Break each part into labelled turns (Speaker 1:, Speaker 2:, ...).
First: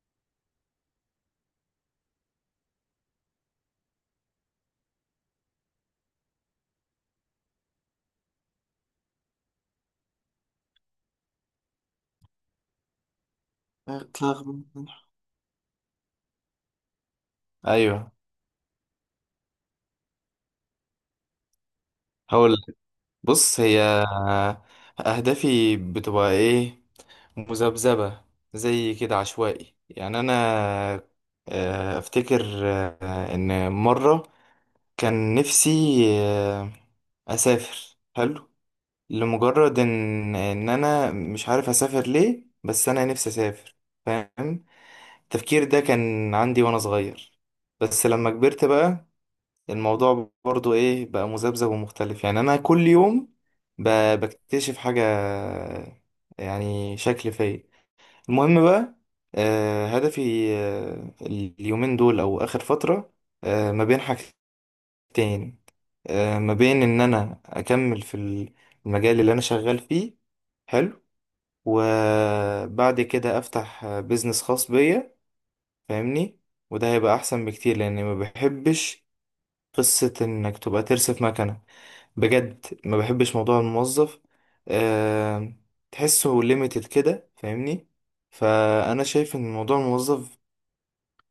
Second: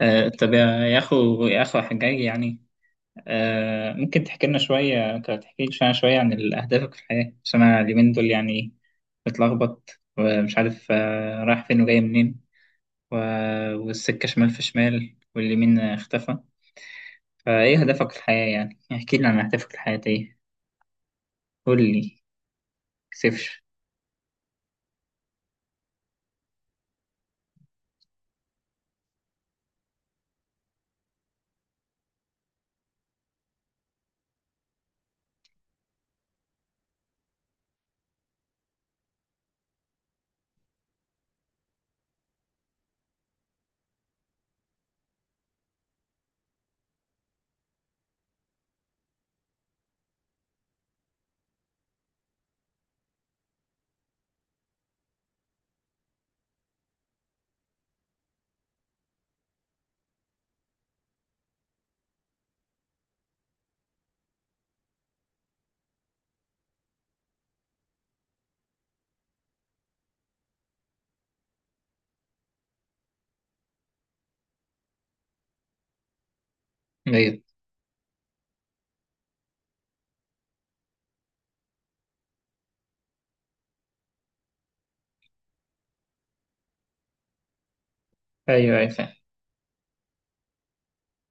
Speaker 1: طب يا أخو حجاج يعني ممكن تحكي لي شوية شوية عن أهدافك في الحياة، عشان أنا اليومين دول يعني متلخبط ومش عارف رايح فين وجاي منين و- والسكة
Speaker 2: اتلغى.
Speaker 1: شمال في
Speaker 2: من-
Speaker 1: شمال واليمين اختفى. فإيه هدفك
Speaker 2: ايوه،
Speaker 1: في الحياة؟ يعني احكي لي عن أهدافك الحياتية. قول لي،
Speaker 2: هقول لك. بص،
Speaker 1: مكسفش.
Speaker 2: هي اهدافي بتبقى ايه؟ مذبذبه، زي كده عشوائي. يعني انا، افتكر ان مره كان نفسي آه، اسافر، حلو، لمجرد ان انا مش عارف اسافر ليه، بس انا نفسي اسافر، فاهم؟ التفكير ده كان عندي وانا صغير، بس لما كبرت بقى الموضوع برضو ايه بقى، مذبذب ومختلف. يعني انا كل يوم بكتشف حاجة، يعني شكل فيا. المهم بقى، هدفي اليومين دول او اخر فترة ما بين حاجتين، ما بين ان انا اكمل في المجال اللي انا شغال فيه، حلو، وبعد كده افتح بيزنس خاص بيا، فاهمني؟ وده هيبقى
Speaker 1: أيوه،
Speaker 2: احسن بكتير لاني ما بحبش قصة انك تبقى ترسف مكنة. بجد ما بحبش موضوع الموظف، أه، تحسه ليميتد كده، فاهمني؟
Speaker 1: أيوه، أيوه،
Speaker 2: فانا
Speaker 1: فاهم.
Speaker 2: شايف ان موضوع الموظف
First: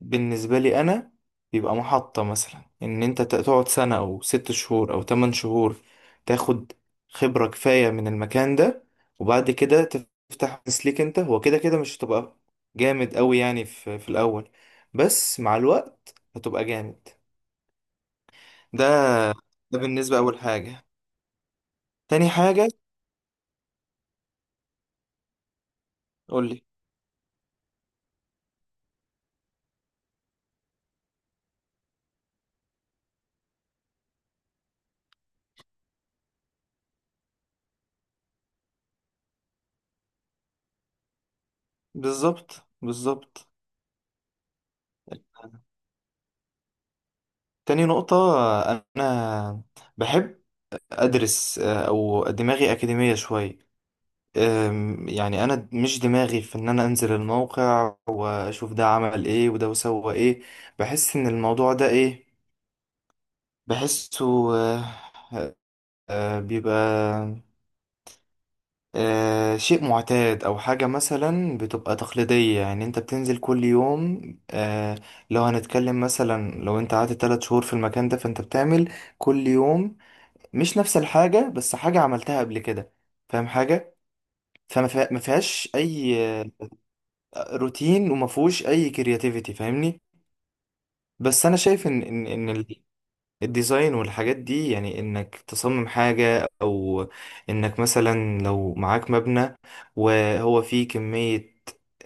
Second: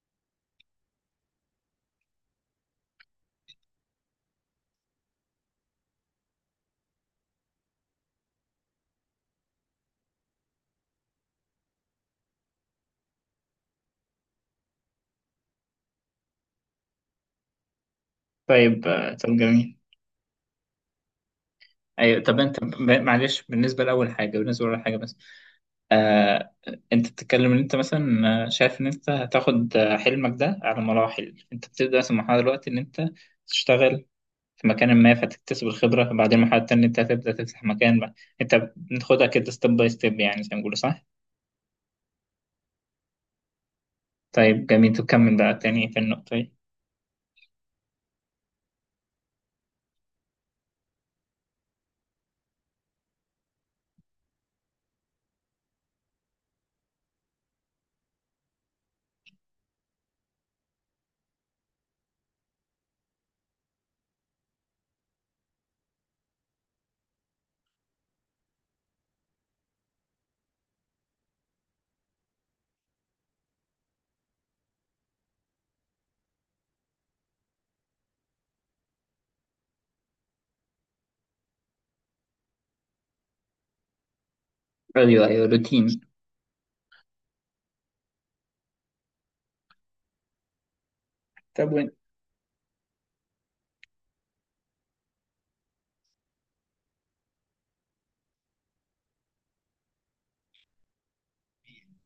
Speaker 2: بالنسبه لي انا بيبقى محطه، مثلا ان انت تقعد سنه او ست شهور او تمن شهور، تاخد خبره كفايه من المكان ده، وبعد كده تفتح بزنس ليك انت. هو كده كده مش هتبقى جامد قوي يعني في الاول، بس مع الوقت هتبقى جامد. ده،
Speaker 1: طيب، طب جميل.
Speaker 2: ده بالنسبه اول حاجه.
Speaker 1: أيوه.
Speaker 2: تاني
Speaker 1: طب أنت
Speaker 2: حاجه،
Speaker 1: معلش، بالنسبة لأول حاجة بس. آه،
Speaker 2: قولي.
Speaker 1: انت بتتكلم ان انت مثلا شايف ان انت هتاخد حلمك ده على مراحل. انت بتبدا مثلا مرحله دلوقتي ان انت تشتغل في مكان ما فتكتسب الخبره، بعدين مرحله تانية انت هتبدا تفتح مكان بقى. انت بتاخدها كده ستيب باي ستيب، يعني زي ما بيقولوا، صح؟
Speaker 2: بالظبط بالظبط.
Speaker 1: طيب جميل. تكمل بقى تاني في النقطه دي.
Speaker 2: تاني نقطة، أنا بحب أدرس، أو دماغي أكاديمية شوية. يعني أنا مش دماغي في إن أنا أنزل الموقع وأشوف ده عمل إيه وده وسوى إيه. بحس إن الموضوع ده إيه، بحسه، بيبقى شيء معتاد، او حاجة مثلا بتبقى تقليدية. يعني انت بتنزل كل يوم، آه، لو هنتكلم مثلا، لو انت قعدت تلات شهور في المكان ده فانت بتعمل كل يوم مش نفس الحاجة، بس حاجة عملتها قبل كده، فاهم حاجة؟ ما
Speaker 1: ايوه، ايوه،
Speaker 2: فيهاش
Speaker 1: روتين.
Speaker 2: اي روتين، وما فيهوش اي كرياتيفيتي، فاهمني؟ بس انا
Speaker 1: طب
Speaker 2: شايف
Speaker 1: وين؟
Speaker 2: ان الديزاين والحاجات دي، يعني انك تصمم حاجة، او انك مثلا لو معاك مبنى وهو فيه كمية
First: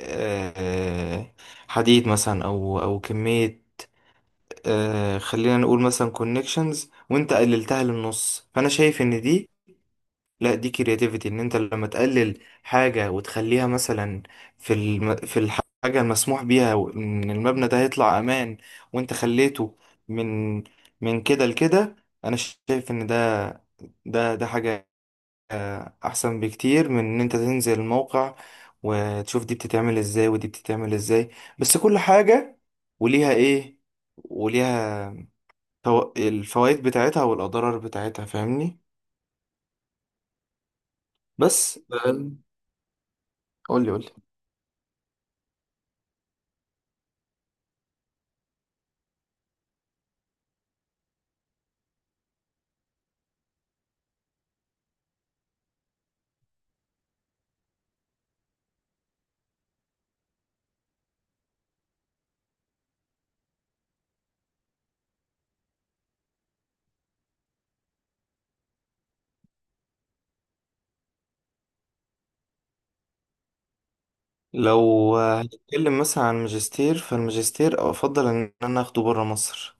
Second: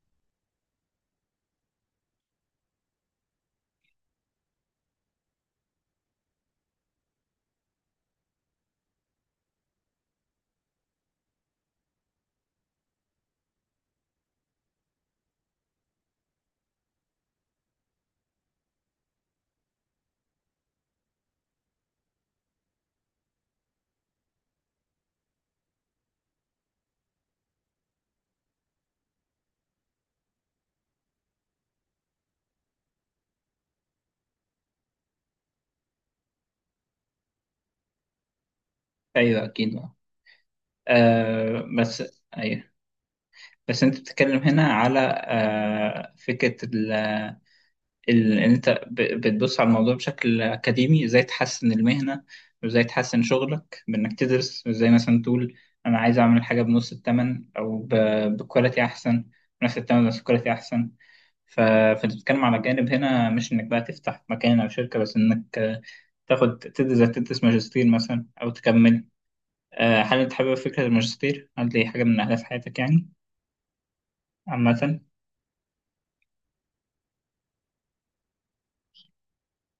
Speaker 2: آه، حديد مثلا، او كمية، خلينا نقول مثلا كونكشنز، وانت قللتها للنص، فانا شايف ان دي، لا دي كرياتيفيتي، ان انت لما تقلل حاجة وتخليها مثلا في في الحاجة المسموح بيها، ان المبنى ده هيطلع امان وانت خليته من من كده لكده، انا شايف ان ده حاجة احسن بكتير من ان انت تنزل الموقع وتشوف دي بتتعمل ازاي ودي بتتعمل ازاي. بس كل حاجة وليها ايه، وليها الفوائد بتاعتها والاضرار بتاعتها، فاهمني؟
Speaker 1: ايوه اكيد.
Speaker 2: بس
Speaker 1: بس، ايوه. بس
Speaker 2: قولي
Speaker 1: انت
Speaker 2: قولي.
Speaker 1: بتتكلم هنا على فكره ان انت بتبص على الموضوع بشكل اكاديمي، ازاي تحسن المهنه وازاي تحسن شغلك بانك تدرس. ازاي مثلا تقول انا عايز اعمل حاجه بنص الثمن، او بكواليتي احسن بنفس الثمن بس كواليتي احسن. فانت بتتكلم على جانب هنا، مش انك بقى تفتح مكان او شركه، بس انك تاخد تدرس ماجستير مثلا او تكمل. هل انت حابب فكره الماجستير؟ هل دي حاجه من اهداف حياتك يعني عامه؟
Speaker 2: لو هنتكلم مثلا عن الماجستير، فالماجستير افضل ان انا اخده بره مصر.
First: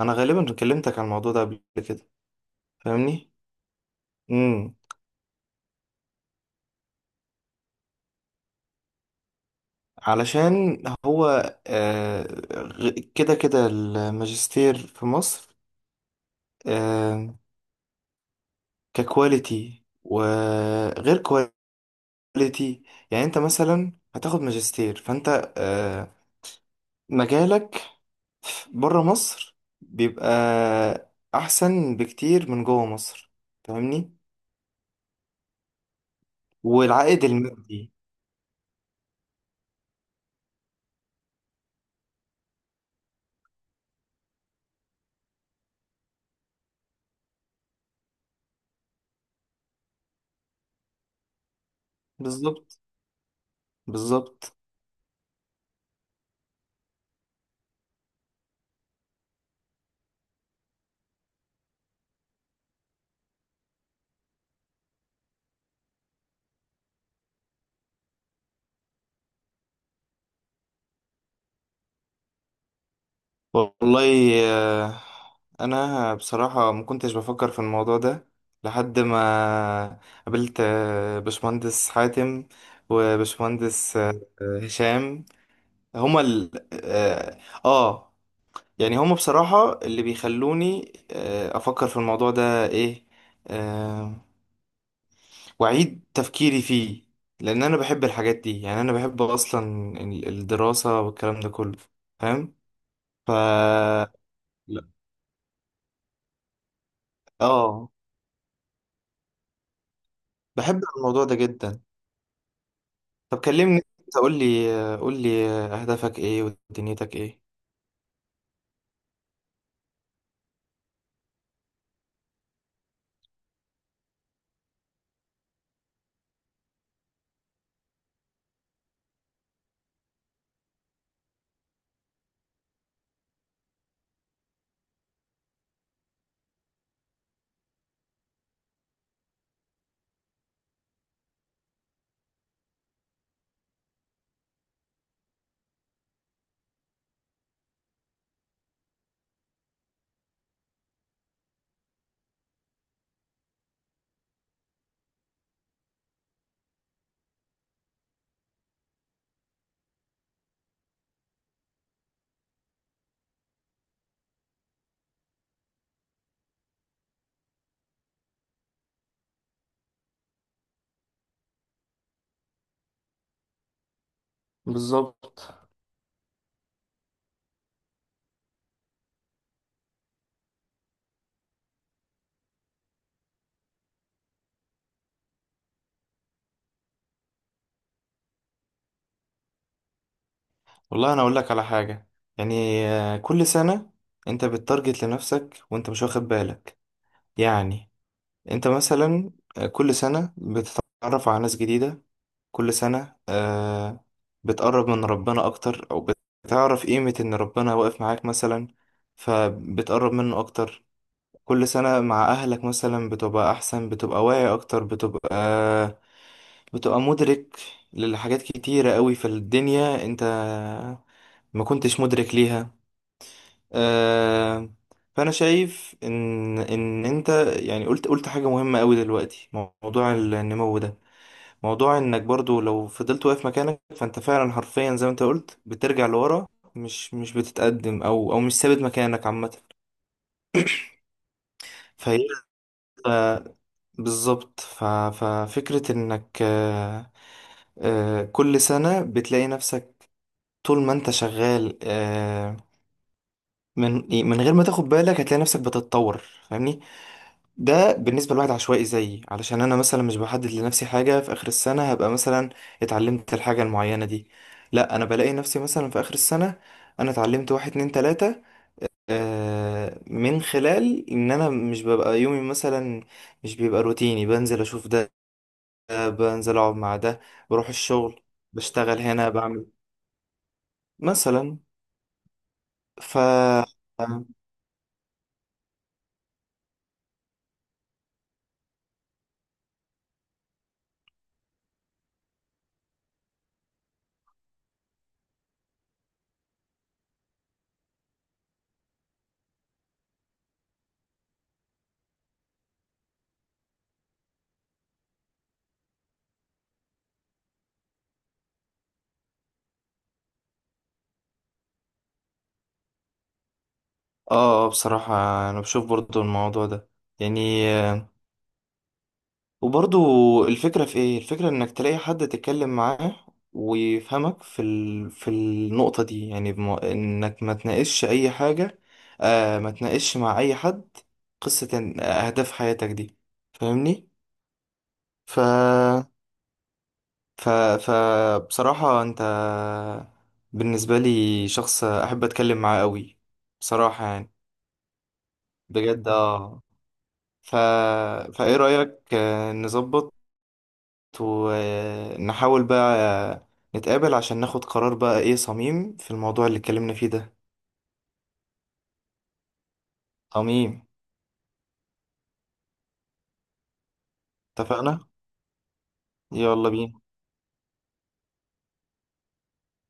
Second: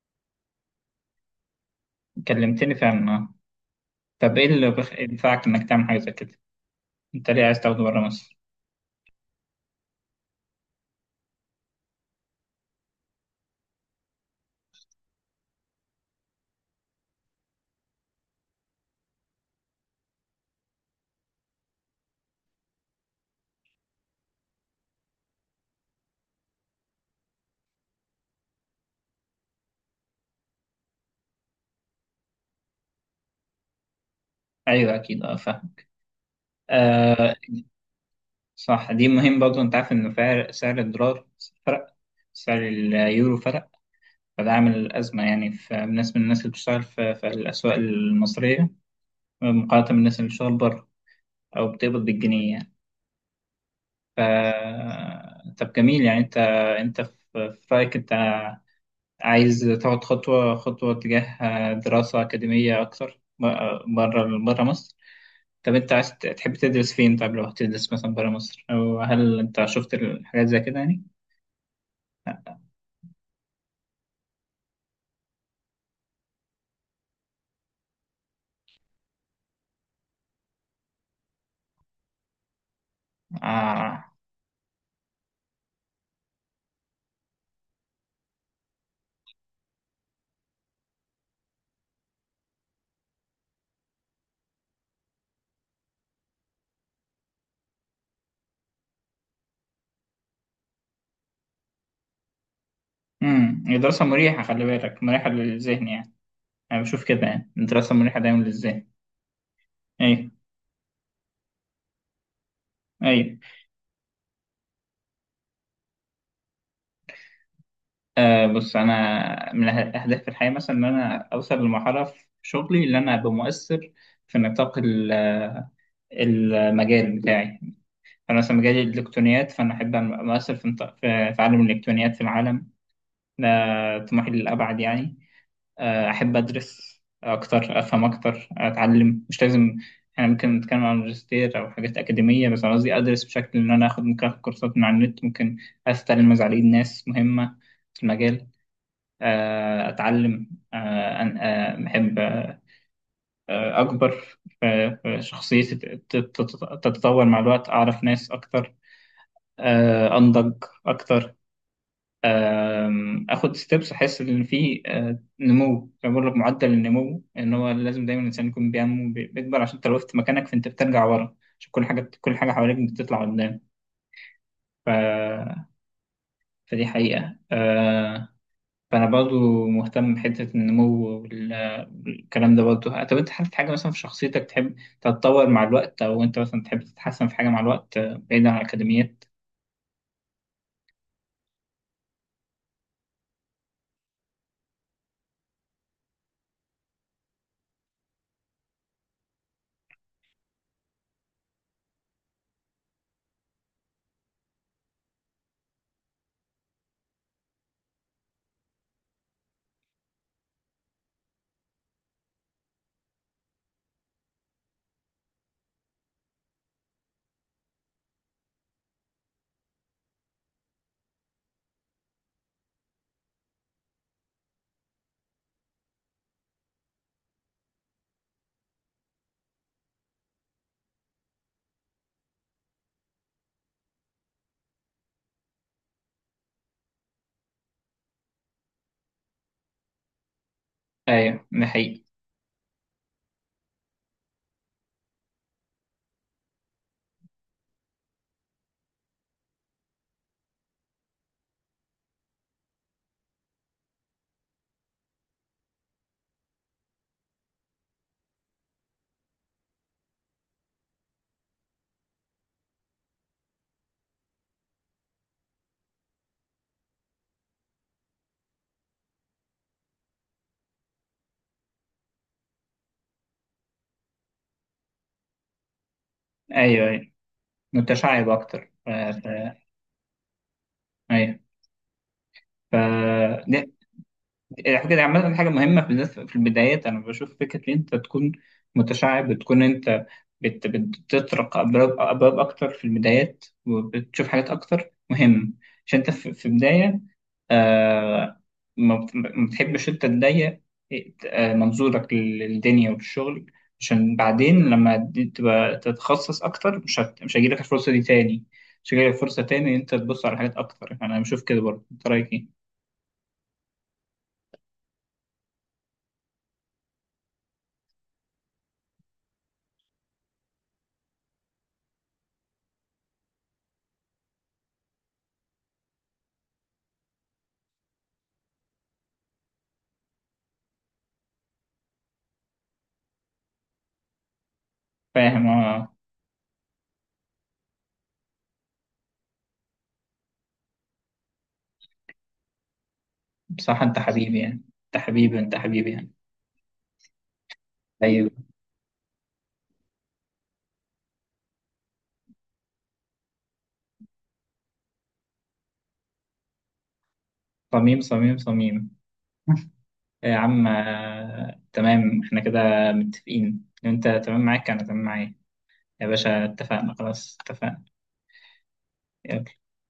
Speaker 2: انا غالبا كلمتك عن الموضوع ده قبل كده،
Speaker 1: كلمتني فعلا،
Speaker 2: فاهمني؟
Speaker 1: آه. طب ايه اللي
Speaker 2: امم،
Speaker 1: ينفعك انك تعمل حاجه زي كده؟ انت ليه عايز تاخده بره مصر؟
Speaker 2: علشان هو آه، كده كده الماجستير في مصر آه، ككواليتي وغير كواليتي، يعني انت مثلا هتاخد ماجستير، فانت مجالك بره مصر بيبقى احسن بكتير من جوه مصر، فاهمني؟
Speaker 1: ايوه اكيد، اه فاهم.
Speaker 2: والعائد
Speaker 1: آه
Speaker 2: المادي،
Speaker 1: صح، دي مهم برضه. انت عارف ان سعر الدولار فرق، سعر اليورو فرق. فده عامل ازمه يعني، في بالنسبه للناس اللي بتشتغل في الاسواق المصريه مقارنه بالناس اللي بتشتغل بره او بتقبض بالجنيه يعني.
Speaker 2: بالظبط بالظبط.
Speaker 1: ف طب جميل. يعني انت في رايك انت عايز تاخد خطوه خطوه تجاه دراسه اكاديميه اكتر بره مصر. طب انت عايز تحب تدرس فين؟ طب لو هتدرس مثلا برا مصر، او هل انت شفت الحاجات زي كده يعني؟ لا،
Speaker 2: والله انا بصراحة ما كنتش بفكر في الموضوع ده، لحد ما قابلت باشمهندس حاتم، وباشمهندس
Speaker 1: آه.
Speaker 2: هشام. هما ال اه، آه، يعني هما بصراحة اللي بيخلوني افكر في الموضوع ده ايه، آه، وأعيد تفكيري فيه. لأن أنا بحب الحاجات دي، يعني أنا بحب أصلا الدراسة والكلام ده كله، فاهم؟ ف،
Speaker 1: الدراسة مريحة، خلي
Speaker 2: لا.
Speaker 1: بالك، مريحة للذهن يعني. انا بشوف كده يعني،
Speaker 2: آه،
Speaker 1: الدراسة مريحة دايما للذهن. ايوه،
Speaker 2: بحب الموضوع ده جدا.
Speaker 1: ايوه.
Speaker 2: طب كلمني أنت، قول لي قول لي أهدافك إيه، ودنيتك إيه.
Speaker 1: بص، انا من اهداف في الحياة مثلا ان انا اوصل لمرحلة في شغلي اللي انا ابقى مؤثر في نطاق المجال بتاعي. انا مثلا مجالي الالكترونيات، فانا احب ابقى مؤثر في في عالم الالكترونيات، في العالم ده. طموحي للابعد يعني. أحب أدرس أكتر، أفهم أكتر، أتعلم. مش لازم إحنا ممكن نتكلم عن ماجستير أو حاجات أكاديمية، بس أنا قصدي أدرس بشكل إن أنا آخد، ممكن آخد كورسات من على النت، ممكن أستلم مزعلين ناس مهمة في المجال. أتعلم، أحب، أكبر في شخصيتي، تتطور مع الوقت، أعرف ناس أكتر، أنضج أكتر. اخد ستيبس، احس ان في نمو، زي ما بقول لك معدل النمو. ان هو لازم دايما الانسان يكون بينمو بيكبر، عشان انت لو وقفت مكانك فانت بترجع ورا، عشان كل حاجه حواليك بتطلع قدام. ف...
Speaker 2: بالظبط.
Speaker 1: فدي حقيقه. فانا برضو مهتم بحته النمو والكلام ده برضو. طب انت حابب حاجه مثلا في شخصيتك تحب تتطور مع الوقت، او انت مثلا تحب تتحسن في حاجه مع الوقت بعيدا عن الاكاديميات؟
Speaker 2: والله أنا أقول لك على حاجة. يعني كل سنة أنت بتتارجت لنفسك وأنت مش واخد بالك. يعني أنت مثلا كل سنة بتتعرف على ناس جديدة، كل سنة آه بتقرب من ربنا أكتر، أو بتعرف قيمة إن ربنا واقف معاك مثلا، فبتقرب منه أكتر. كل سنة مع أهلك مثلا بتبقى أحسن، بتبقى واعي أكتر، بتبقى مدرك لحاجات كتيرة قوي في الدنيا أنت ما كنتش مدرك ليها. آه، فأنا شايف إن أنت، يعني قلت حاجة مهمة قوي دلوقتي، موضوع النمو ده، موضوع انك برضو لو فضلت واقف مكانك فانت فعلا حرفيا زي ما انت قلت بترجع لورا، مش بتتقدم، او مش ثابت مكانك عامه.
Speaker 1: ايوه ده حقيقي.
Speaker 2: فهي، ف- بالظبط. ففكره انك كل سنه بتلاقي نفسك طول ما انت شغال، من من غير ما تاخد بالك هتلاقي نفسك بتتطور، فاهمني؟ ده بالنسبة لواحد عشوائي زيي، علشان أنا مثلا مش بحدد لنفسي حاجة في آخر السنة هبقى مثلا اتعلمت الحاجة المعينة دي، لا أنا بلاقي نفسي مثلا في آخر السنة أنا اتعلمت واحد اتنين تلاتة، من خلال إن أنا مش ببقى يومي مثلا مش بيبقى روتيني، بنزل أشوف ده، ده، بنزل أقعد
Speaker 1: ايوه،
Speaker 2: مع
Speaker 1: ايوه،
Speaker 2: ده، بروح الشغل،
Speaker 1: متشعب اكتر.
Speaker 2: بشتغل هنا، بعمل
Speaker 1: ايوه.
Speaker 2: مثلا.
Speaker 1: ف
Speaker 2: ف
Speaker 1: دي
Speaker 2: آه
Speaker 1: الحاجة دي عامة، حاجة مهمة بالذات في البدايات. أنا بشوف فكرة إن أنت تكون متشعب، بتكون أنت بتطرق أبواب أبواب أكتر في البدايات وبتشوف حاجات أكتر مهم، عشان أنت في بداية. آه ما بتحبش أنت تضيق منظورك للدنيا وللشغل، عشان بعدين لما دي تبقى تتخصص أكتر مش هيجيلك الفرصة دي تاني، مش هيجيلك فرصة تاني إن أنت تبص على حاجات أكتر. يعني أنا بشوف كده برضه، أنت رأيك إيه؟
Speaker 2: بصراحة أنا بشوف برضو الموضوع ده، يعني، وبرضو الفكرة في ايه، الفكرة انك تلاقي حد تتكلم معاه ويفهمك في في النقطة دي. يعني انك ما تناقشش اي حاجة، آه، ما تناقشش مع اي حد قصة اهداف حياتك دي، فاهمني؟ ف
Speaker 1: فاهم، اه.
Speaker 2: ف ف بصراحة انت بالنسبة لي شخص احب اتكلم معاه قوي،
Speaker 1: بصراحة انت
Speaker 2: بصراحة يعني،
Speaker 1: حبيبي يعني، انت حبيبي، انت حبيبي
Speaker 2: بجد
Speaker 1: يعني.
Speaker 2: اه. ف،
Speaker 1: ايوه،
Speaker 2: فايه رأيك نظبط ونحاول بقى نتقابل عشان ناخد قرار بقى ايه صميم في الموضوع اللي اتكلمنا فيه ده.
Speaker 1: صميم، صميم، صميم. يا عم،
Speaker 2: صميم.
Speaker 1: تمام. احنا كده متفقين، انت تمام معاك، انا
Speaker 2: اتفقنا.
Speaker 1: تمام معايا. يا باشا،
Speaker 2: يلا
Speaker 1: اتفقنا.
Speaker 2: بينا.
Speaker 1: خلاص، اتفقنا.